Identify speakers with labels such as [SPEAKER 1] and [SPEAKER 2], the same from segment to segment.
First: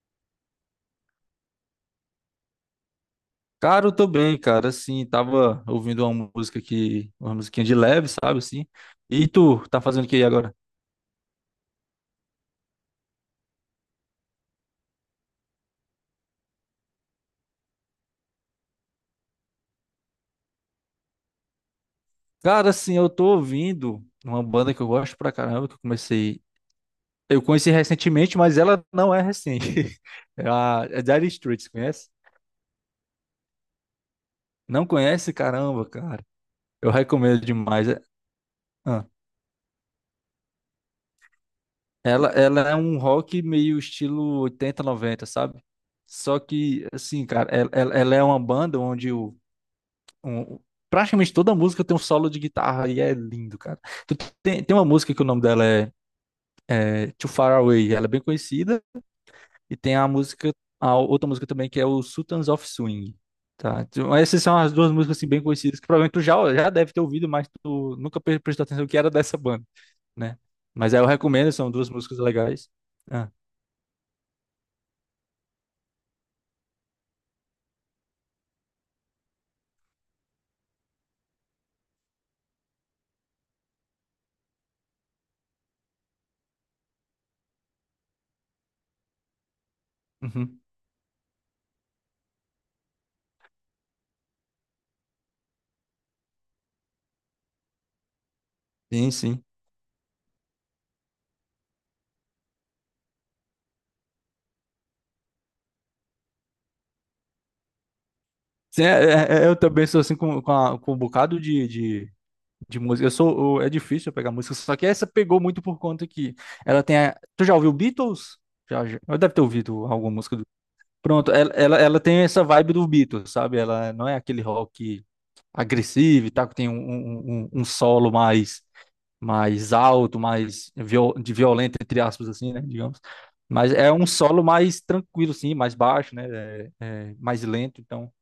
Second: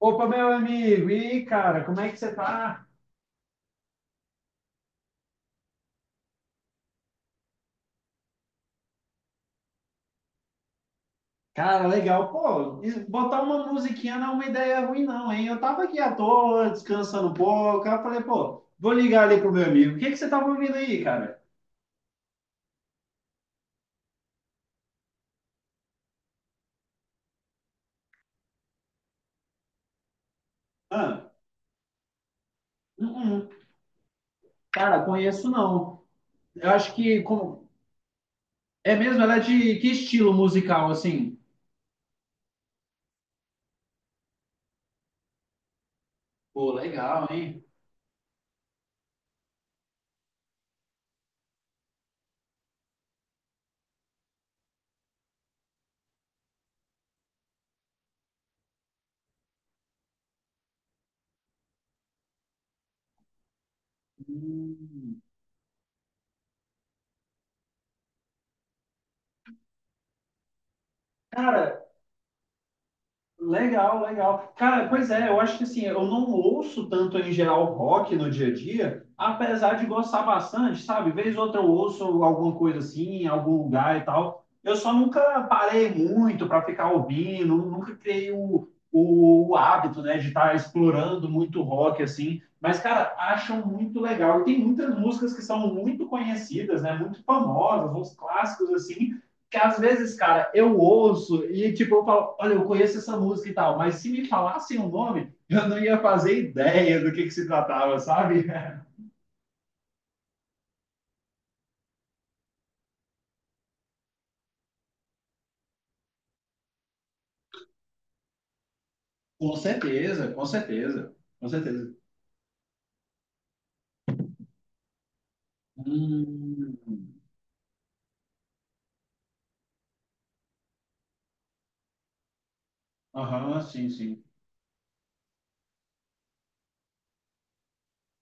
[SPEAKER 1] Opa, meu amigo! E aí, cara, como é que você tá?
[SPEAKER 2] Cara, eu tô bem, cara. Assim, tava ouvindo uma musiquinha de leve, sabe, assim. E tu, tá fazendo o que aí agora?
[SPEAKER 1] Cara, legal. Pô, botar uma musiquinha não é uma ideia ruim, não, hein? Eu tava aqui à toa, descansando um pouco. Aí eu falei, pô, vou ligar ali pro meu amigo. O que que você tava ouvindo aí, cara?
[SPEAKER 2] Cara, assim, eu tô ouvindo uma banda que eu gosto pra caramba, eu conheci recentemente, mas ela não é recente. É a é Dire
[SPEAKER 1] Ah,
[SPEAKER 2] Straits, conhece?
[SPEAKER 1] uh-uh.
[SPEAKER 2] Não
[SPEAKER 1] Cara,
[SPEAKER 2] conhece?
[SPEAKER 1] conheço
[SPEAKER 2] Caramba,
[SPEAKER 1] não.
[SPEAKER 2] cara.
[SPEAKER 1] Eu
[SPEAKER 2] Eu
[SPEAKER 1] acho que.
[SPEAKER 2] recomendo demais.
[SPEAKER 1] É
[SPEAKER 2] Ah.
[SPEAKER 1] mesmo? Ela é de que estilo musical, assim?
[SPEAKER 2] Ela é um rock meio estilo 80 90, sabe? Só
[SPEAKER 1] Pô,
[SPEAKER 2] que,
[SPEAKER 1] legal,
[SPEAKER 2] assim, cara,
[SPEAKER 1] hein?
[SPEAKER 2] ela é uma banda onde um- um, praticamente toda música tem um solo de guitarra e é lindo, cara. Tu tem uma música que o nome dela é Too Far Away, ela é bem conhecida, e tem a outra música também que é o Sultans of Swing. Tá, então, essas são as duas músicas
[SPEAKER 1] Hum.
[SPEAKER 2] assim, bem conhecidas que provavelmente tu já deve ter ouvido, mas tu nunca prestou atenção que era dessa banda, né? Mas aí eu recomendo, são duas músicas legais. Ah,
[SPEAKER 1] Legal, legal. Cara, pois é, eu acho que assim, eu não ouço tanto em geral rock no dia a dia, apesar de gostar bastante, sabe? Vez ou outra eu ouço alguma coisa assim, em algum lugar e tal. Eu só nunca parei muito para ficar ouvindo, nunca criei o hábito, né, de estar
[SPEAKER 2] uhum.
[SPEAKER 1] explorando muito rock, assim, mas, cara, acham muito legal. E tem muitas músicas que são muito conhecidas, né, muito famosas, uns clássicos,
[SPEAKER 2] Sim,
[SPEAKER 1] assim,
[SPEAKER 2] sim.
[SPEAKER 1] que às vezes, cara, eu ouço e, tipo, eu falo, olha, eu conheço essa música e tal, mas se me falassem o nome, eu não ia fazer ideia do que se tratava, sabe?
[SPEAKER 2] Sim, eu também sou assim com um bocado de música. É difícil eu pegar música, só que essa pegou muito por conta que Tu já ouviu Beatles? Já, já. Eu deve ter
[SPEAKER 1] Com
[SPEAKER 2] ouvido alguma
[SPEAKER 1] certeza,
[SPEAKER 2] música do...
[SPEAKER 1] com certeza,
[SPEAKER 2] Pronto,
[SPEAKER 1] com
[SPEAKER 2] ela, ela,
[SPEAKER 1] certeza.
[SPEAKER 2] ela tem essa vibe do Beatles, sabe? Ela não é aquele rock agressivo e tal, que tem um,
[SPEAKER 1] Hum,
[SPEAKER 2] um, um um solo mais alto, de violento, entre aspas, assim, né? Digamos.
[SPEAKER 1] aham,
[SPEAKER 2] Mas
[SPEAKER 1] sim,
[SPEAKER 2] é um
[SPEAKER 1] sim.
[SPEAKER 2] solo mais tranquilo, assim, mais baixo, né? É mais lento, então...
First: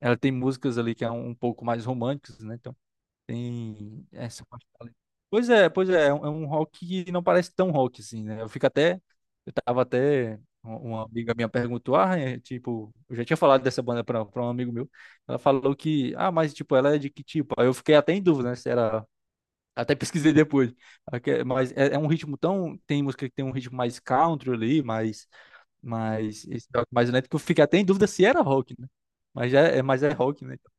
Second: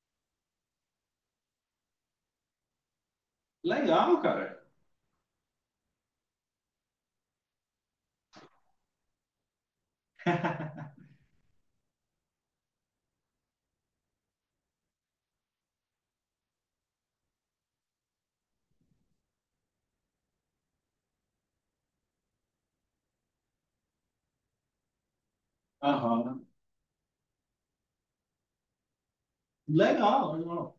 [SPEAKER 2] Ela tem músicas ali que é um pouco mais românticas, né? Então, tem
[SPEAKER 1] Legal,
[SPEAKER 2] essa
[SPEAKER 1] cara.
[SPEAKER 2] parte ali. Pois é, é um rock que não parece tão rock assim, né? Eu tava até, uma amiga minha perguntou, ah, é, tipo, eu já tinha falado dessa banda pra um amigo meu, ela falou que, ah, mas tipo, ela é de que tipo? Aí eu fiquei até em dúvida, né, se era, até pesquisei depois, mas é um ritmo tão, tem música que tem um ritmo mais country ali,
[SPEAKER 1] Aham.
[SPEAKER 2] esse rock mais lento, que eu fiquei até em dúvida se era rock, né? Mas é
[SPEAKER 1] Legal,
[SPEAKER 2] rock, né?
[SPEAKER 1] legal.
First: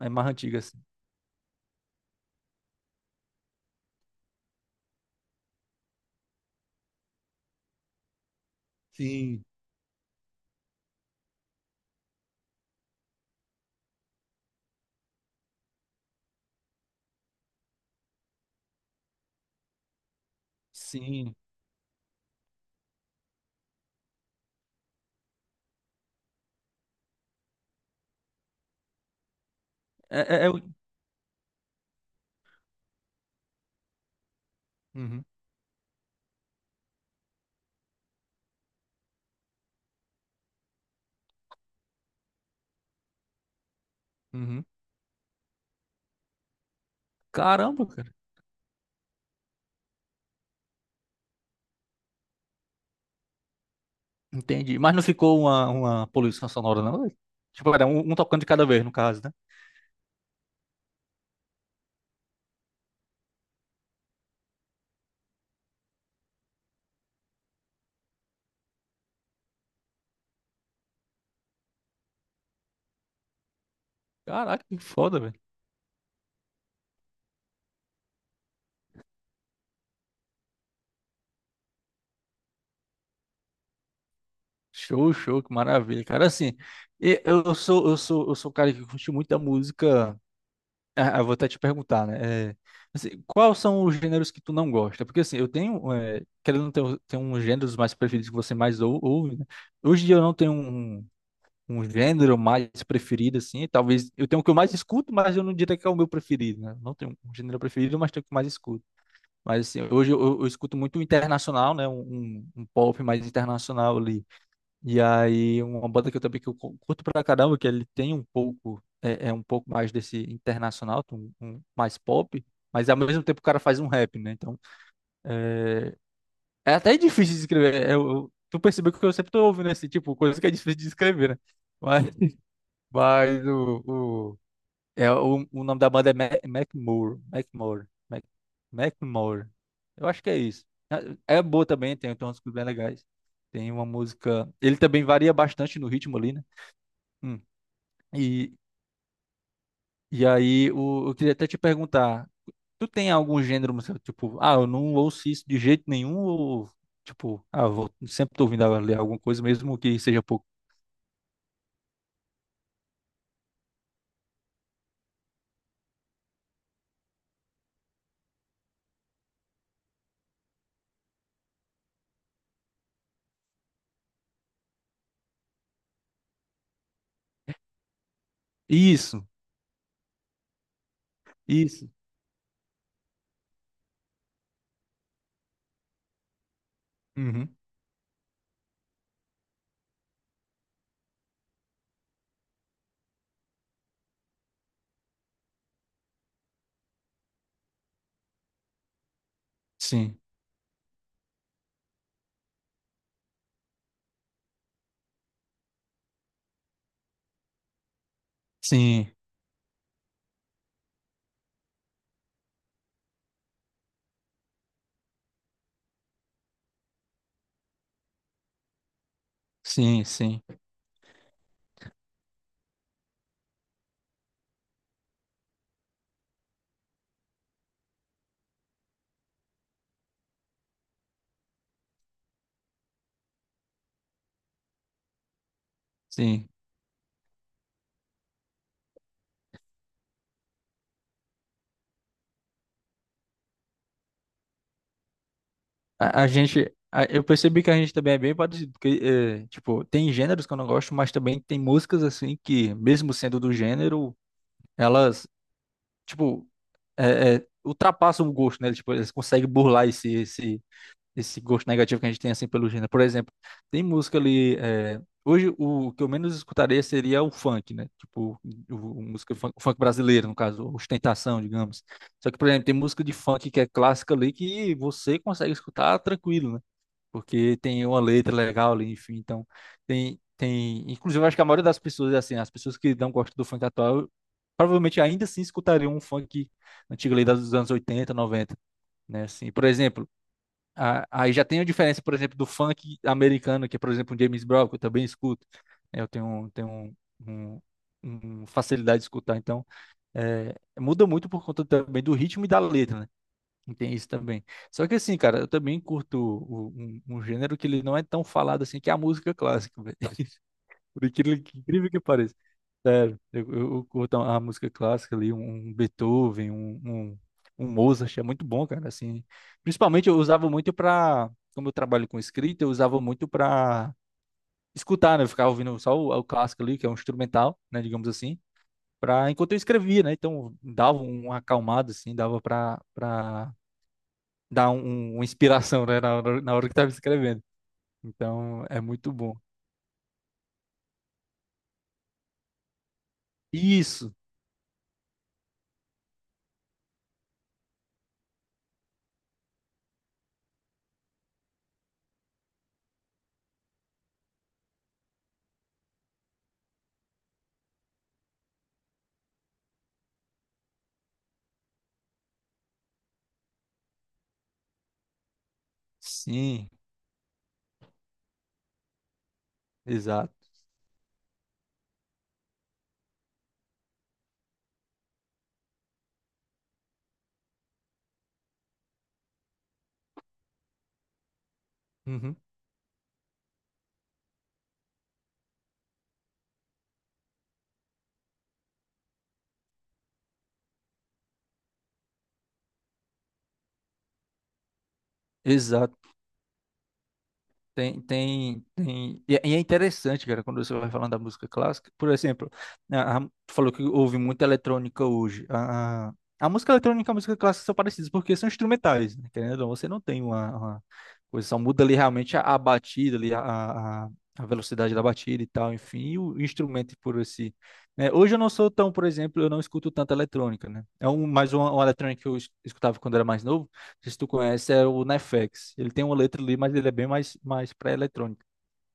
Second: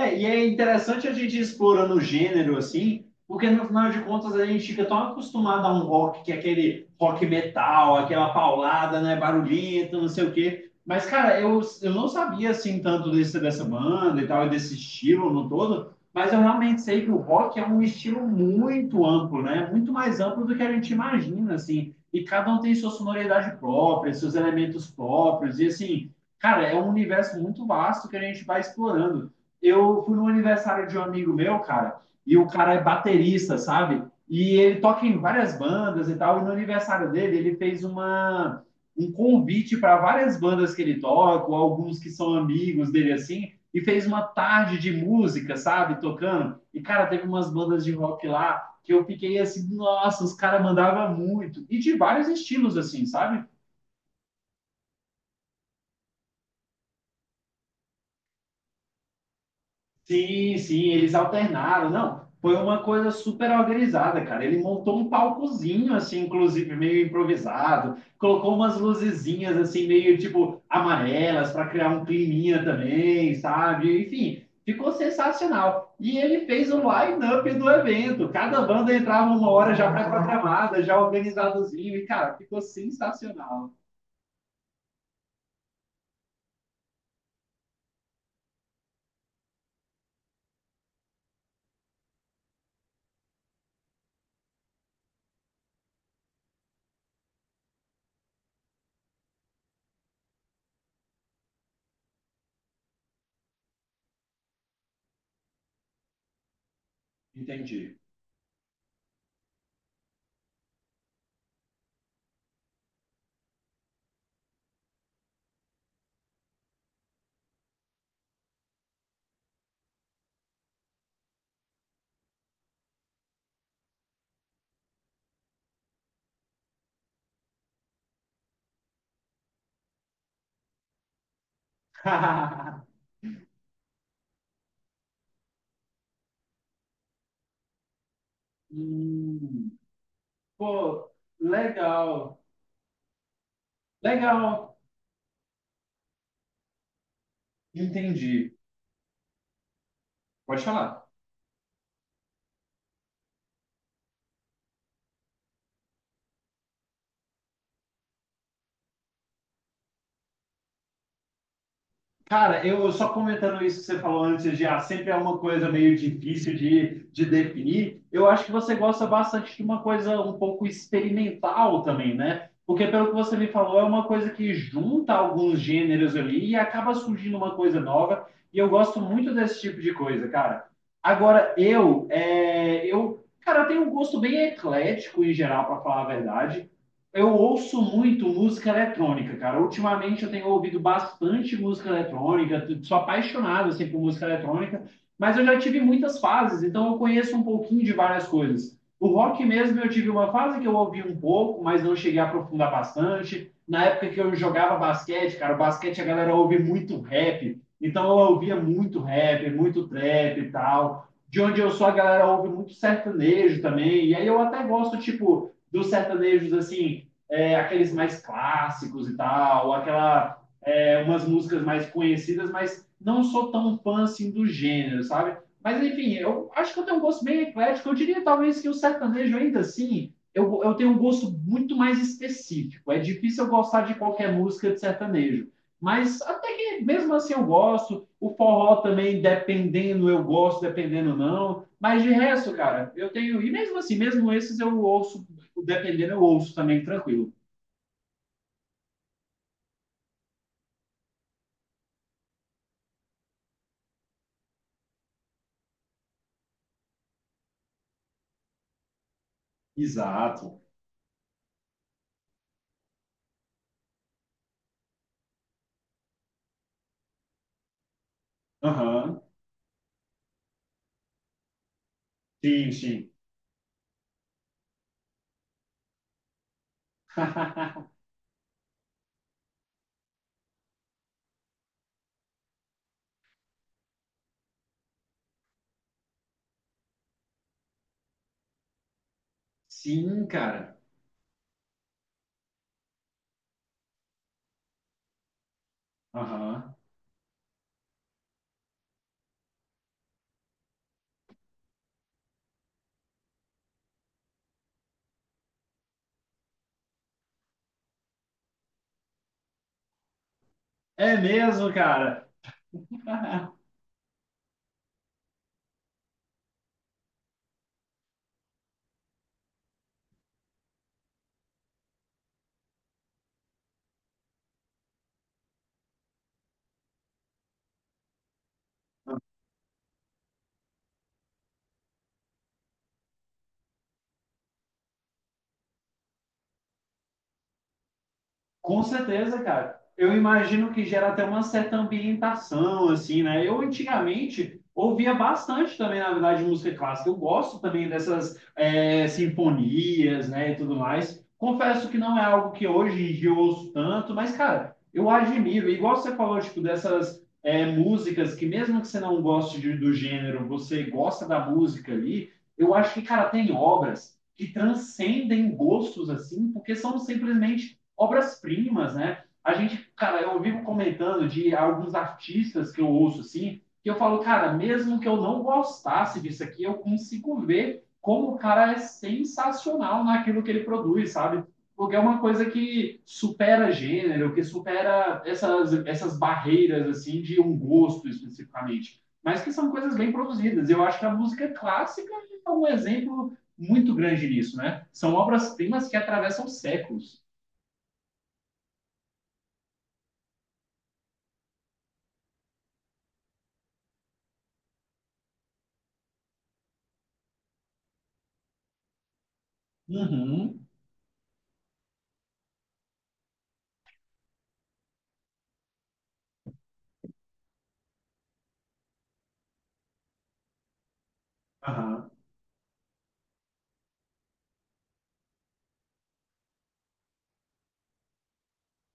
[SPEAKER 2] É
[SPEAKER 1] e
[SPEAKER 2] mais
[SPEAKER 1] é
[SPEAKER 2] antiga, assim.
[SPEAKER 1] interessante a gente ir explorando o gênero assim, porque no final de contas a gente fica tão acostumado a um rock que é aquele rock metal, aquela paulada, né,
[SPEAKER 2] Sim.
[SPEAKER 1] barulhenta, não sei o quê. Mas, cara, eu não sabia assim tanto desse, dessa banda e tal, e desse estilo no todo, mas eu realmente sei que o rock é um estilo muito amplo, né? Muito mais amplo do que a gente
[SPEAKER 2] Sim,
[SPEAKER 1] imagina, assim. E cada um tem sua sonoridade própria, seus elementos próprios, e assim, cara, é um universo muito vasto que a gente vai explorando. Eu fui
[SPEAKER 2] É,
[SPEAKER 1] no
[SPEAKER 2] é- é
[SPEAKER 1] aniversário de um amigo meu, cara, e o cara é baterista, sabe? E ele toca em
[SPEAKER 2] Uhum,
[SPEAKER 1] várias bandas e tal. E no aniversário dele, ele fez um convite para várias bandas que ele toca, ou alguns que são amigos dele assim, e fez uma
[SPEAKER 2] uhum.
[SPEAKER 1] tarde de música, sabe? Tocando. E, cara, teve umas bandas
[SPEAKER 2] Caramba,
[SPEAKER 1] de
[SPEAKER 2] cara.
[SPEAKER 1] rock lá que eu fiquei assim, nossa, os caras mandavam muito. E de vários estilos, assim, sabe?
[SPEAKER 2] Entendi. Mas não ficou uma poluição sonora, não, velho? Tipo, era um tocando de cada vez, no caso, né?
[SPEAKER 1] Sim, sim, eles alternaram. Não, foi uma coisa super organizada, cara. Ele montou um palcozinho, assim, inclusive meio improvisado, colocou umas luzezinhas, assim, meio tipo amarelas, para criar um climinha também, sabe? Enfim,
[SPEAKER 2] Caraca, que
[SPEAKER 1] ficou
[SPEAKER 2] foda, velho.
[SPEAKER 1] sensacional. E ele fez o line-up do evento. Cada banda entrava uma hora já pré-programada, já organizadozinho, e, cara, ficou sensacional.
[SPEAKER 2] Show, show, que maravilha. Cara, assim, eu sou um cara que curte muito a música. Ah, eu vou até te perguntar, né? É, assim, quais são os gêneros que tu não gosta? Porque, assim, querendo ter uns gêneros mais preferidos que você mais ouve, né? Hoje em dia eu não tenho um gênero mais preferido, assim. Talvez eu tenho o que eu mais escuto, mas eu não diria que é o meu preferido, né? Não tenho um gênero
[SPEAKER 1] Entendi.
[SPEAKER 2] preferido, mas tenho o que mais escuto. Mas assim, hoje eu escuto muito internacional, né? Um pop mais internacional ali. E aí, uma banda que eu também que eu curto pra caramba, que ele tem um pouco, é, é um pouco mais desse internacional, mais pop. Mas ao mesmo tempo o cara faz um rap, né? Então, é, é até difícil de escrever. Tu percebeu que eu sempre tô ouvindo esse tipo, coisa que é difícil de escrever, né? Mas mas o, o nome da banda é Macklemore. Macklemore.
[SPEAKER 1] Hum,
[SPEAKER 2] Eu acho que é isso.
[SPEAKER 1] pô,
[SPEAKER 2] É boa também, tem uns
[SPEAKER 1] legal.
[SPEAKER 2] músicas bem legais. Tem uma música.
[SPEAKER 1] Legal.
[SPEAKER 2] Ele também varia bastante no ritmo ali, né? Hum. E,
[SPEAKER 1] Entendi.
[SPEAKER 2] e
[SPEAKER 1] Pode
[SPEAKER 2] aí,
[SPEAKER 1] falar.
[SPEAKER 2] eu queria até te perguntar: tu tem algum gênero musical? Tipo, ah, eu não ouço isso de jeito nenhum, ou tipo, ah, sempre tô ouvindo ali alguma coisa, mesmo que seja pouco.
[SPEAKER 1] Cara, eu só comentando isso que você falou antes de ah, sempre é uma coisa meio difícil de definir. Eu acho que você gosta bastante de uma coisa um pouco experimental também, né? Porque pelo que você me falou, é uma coisa que junta alguns gêneros ali e acaba surgindo uma coisa nova. E eu gosto
[SPEAKER 2] Isso,
[SPEAKER 1] muito desse tipo de coisa, cara. Agora,
[SPEAKER 2] isso.
[SPEAKER 1] cara, eu tenho um gosto bem eclético em geral, para falar a verdade. Eu
[SPEAKER 2] Uhum.
[SPEAKER 1] ouço muito música eletrônica, cara. Ultimamente eu tenho ouvido bastante música eletrônica, sou apaixonado assim por música eletrônica, mas eu já tive muitas fases, então eu conheço um pouquinho de várias coisas. O rock mesmo eu tive
[SPEAKER 2] Sim,
[SPEAKER 1] uma fase que eu ouvi um pouco, mas não cheguei a aprofundar bastante. Na época que eu jogava basquete, cara, o basquete a galera ouve muito rap, então eu ouvia muito
[SPEAKER 2] sim,
[SPEAKER 1] rap, muito trap e tal. De onde eu sou, a galera ouve muito sertanejo também, e aí eu até gosto, tipo, dos sertanejos assim, é, aqueles mais clássicos e tal,
[SPEAKER 2] sim,
[SPEAKER 1] aquela
[SPEAKER 2] sim.
[SPEAKER 1] é, umas músicas mais conhecidas, mas não sou tão fã assim do gênero, sabe? Mas enfim, eu acho que eu tenho um gosto bem eclético. Eu diria talvez que o sertanejo ainda assim, eu tenho um gosto muito mais específico. É difícil eu gostar de qualquer música de sertanejo. Mas
[SPEAKER 2] Sim.
[SPEAKER 1] até que mesmo assim eu gosto. O forró também, dependendo, eu gosto, dependendo não. Mas de resto, cara, eu tenho. E mesmo assim, mesmo esses eu ouço, dependendo, eu
[SPEAKER 2] A, a
[SPEAKER 1] ouço
[SPEAKER 2] gente.
[SPEAKER 1] também
[SPEAKER 2] a- eu
[SPEAKER 1] tranquilo.
[SPEAKER 2] percebi que a gente também é bem parecido, porque, tipo, tem gêneros que eu não gosto, mas também tem músicas, assim, que, mesmo sendo do gênero, elas, tipo, ultrapassam o gosto, né? Tipo, eles conseguem burlar esse,
[SPEAKER 1] Exato.
[SPEAKER 2] esse, esse gosto negativo que a gente tem, assim, pelo gênero. Por exemplo, tem música ali. Hoje, o que eu menos escutaria seria o funk, né? Tipo, o
[SPEAKER 1] Aham.
[SPEAKER 2] música funk, o funk brasileiro, no caso, ostentação, digamos. Só que, por exemplo,
[SPEAKER 1] Sim,
[SPEAKER 2] tem música
[SPEAKER 1] sim.
[SPEAKER 2] de funk que é clássica ali que você consegue escutar tranquilo, né? Porque tem uma letra legal ali, enfim, então tem, inclusive eu acho que a maioria das pessoas assim, as pessoas que não gostam do funk atual, provavelmente ainda assim escutariam um funk antigo ali dos anos 80, 90, né? Assim, por exemplo,
[SPEAKER 1] Sim, cara.
[SPEAKER 2] aí já tem a diferença, por exemplo, do funk americano, que é, por exemplo, o James Brown, que eu também escuto, né. Eu tenho
[SPEAKER 1] Aham.
[SPEAKER 2] um, um facilidade de escutar, então é, muda muito por conta também do ritmo e da letra, né? Tem isso também. Só que assim, cara, eu também curto um gênero que ele não é tão falado assim, que é a música clássica, velho. Por
[SPEAKER 1] É
[SPEAKER 2] incrível que
[SPEAKER 1] mesmo,
[SPEAKER 2] incrível que
[SPEAKER 1] cara.
[SPEAKER 2] pareça. Sério, eu, eu- eu curto a música clássica ali, um Beethoven, um Mozart, é muito bom, cara, assim. Principalmente eu usava muito pra, como eu trabalho com escrita, eu usava muito pra escutar, né? Eu ficava ouvindo só o clássico ali, que é um instrumental, né, digamos assim, enquanto eu escrevia, né? Então dava uma acalmada, assim, dava pra dá uma inspiração, né, na hora que estava escrevendo. Então, é
[SPEAKER 1] Com
[SPEAKER 2] muito bom.
[SPEAKER 1] certeza, cara. Eu imagino que gera até uma certa ambientação, assim, né? Eu
[SPEAKER 2] Isso,
[SPEAKER 1] antigamente ouvia bastante também, na verdade, música clássica. Eu gosto também dessas é, sinfonias, né, e tudo mais. Confesso que não é algo que hoje em dia eu ouço tanto, mas, cara, eu admiro. Igual você falou, tipo, dessas é, músicas que mesmo que você não goste do gênero, você gosta da música ali, eu acho que, cara, tem obras que transcendem gostos, assim,
[SPEAKER 2] sim,
[SPEAKER 1] porque são simplesmente obras-primas, né? A gente, cara,
[SPEAKER 2] exato.
[SPEAKER 1] eu vivo comentando de alguns artistas que eu ouço assim, que eu falo, cara, mesmo que eu não gostasse disso aqui, eu consigo ver como o cara é sensacional naquilo que ele produz, sabe? Porque é uma
[SPEAKER 2] Uhum.
[SPEAKER 1] coisa que supera gênero, que supera essas barreiras, assim, de um gosto especificamente. Mas que são coisas bem produzidas. Eu acho que a música clássica é um exemplo muito grande nisso, né? São obras-primas que atravessam séculos.
[SPEAKER 2] Tem. É interessante, cara, quando você vai falando da música clássica. Por exemplo, a, a- tu falou que houve muita eletrônica hoje. A música eletrônica e a música clássica são parecidas, porque são instrumentais, né? Querendo ou não, você não tem uma,
[SPEAKER 1] Uhum.
[SPEAKER 2] uma coisa, só muda ali realmente a batida, ali, a, a velocidade da batida e tal, enfim, e o instrumento por si, né? Hoje eu não sou tão, por exemplo, eu não escuto tanta eletrônica, né? É mais uma
[SPEAKER 1] Aham.
[SPEAKER 2] eletrônica que eu escutava quando era mais novo. Sei se tu conhece, é o Nefex. Ele tem uma letra ali, mas ele é bem mais para eletrônica,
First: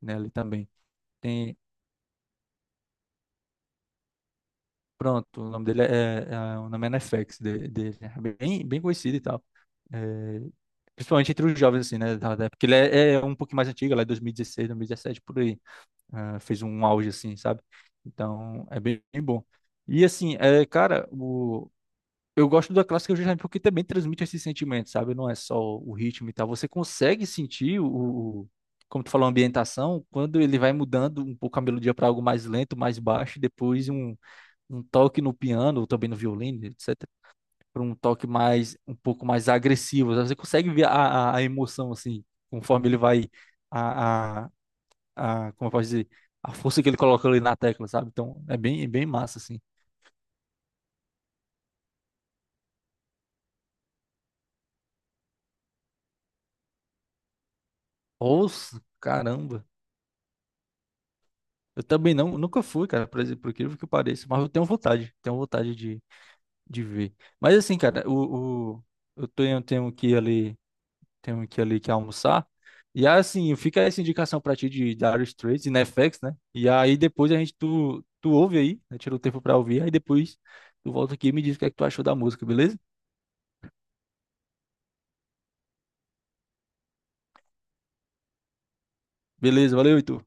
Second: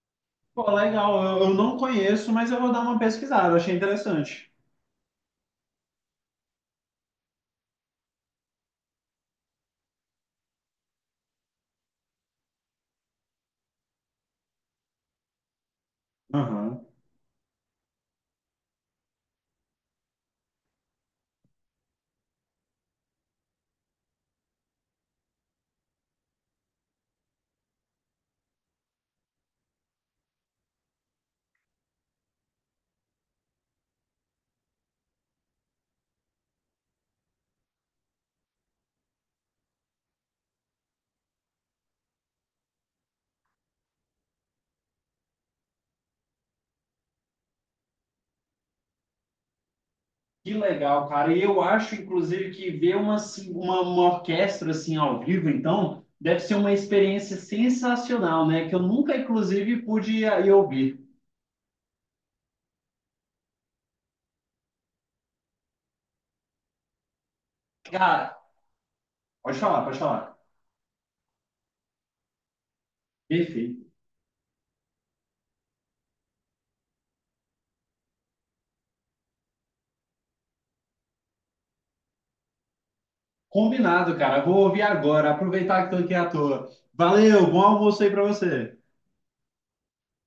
[SPEAKER 2] né? Ali também.
[SPEAKER 1] Pô, legal. Eu
[SPEAKER 2] Tem,
[SPEAKER 1] não conheço, mas eu vou dar uma pesquisada. Achei interessante.
[SPEAKER 2] pronto, o nome dele é, é- é, o nome é Nefex, dele, é bem conhecido e tal. É, principalmente entre os jovens, assim, né? Porque ele é um pouquinho mais antigo, lá é 2016, 2017, por aí. Ah, fez
[SPEAKER 1] Aham.
[SPEAKER 2] um auge, assim, sabe? Então, é bem bom. E assim, cara, eu gosto da clássica justamente porque também transmite esses sentimentos, sabe? Não é só o ritmo e tal. Você consegue sentir o- como tu falou, a ambientação, quando ele vai mudando um pouco a melodia para algo mais lento, mais baixo, e depois um toque no piano, ou também no violino, etc. Para um toque um pouco mais agressivo. Você consegue ver a emoção, assim, conforme ele vai, a, a, como eu posso dizer, a força que ele coloca ali na tecla, sabe? Então, é bem massa, assim.
[SPEAKER 1] Que legal, cara. E eu acho, inclusive, que ver uma, assim, uma orquestra assim ao vivo, então, deve ser uma experiência sensacional, né? Que eu
[SPEAKER 2] Nossa,
[SPEAKER 1] nunca,
[SPEAKER 2] caramba.
[SPEAKER 1] inclusive, pude ir ouvir.
[SPEAKER 2] Eu também não, nunca fui, cara, por exemplo, por incrível que pareça, mas eu tenho vontade de ver. Mas assim, cara,
[SPEAKER 1] Cara,
[SPEAKER 2] eu
[SPEAKER 1] pode
[SPEAKER 2] tenho,
[SPEAKER 1] falar,
[SPEAKER 2] tenho
[SPEAKER 1] pode
[SPEAKER 2] que ir
[SPEAKER 1] falar.
[SPEAKER 2] ali, tenho que ir ali, que almoçar. E assim, fica
[SPEAKER 1] Perfeito.
[SPEAKER 2] essa indicação pra ti de Dire Straits e Netflix, né? E aí depois tu ouve aí, né? Tira o tempo pra ouvir, aí depois tu volta aqui e me diz o que é que tu achou da música, beleza?
[SPEAKER 1] Combinado, cara. Vou ouvir agora. Aproveitar que estou aqui à toa. Valeu, bom almoço aí para você.
[SPEAKER 2] Beleza, valeu, Heitor.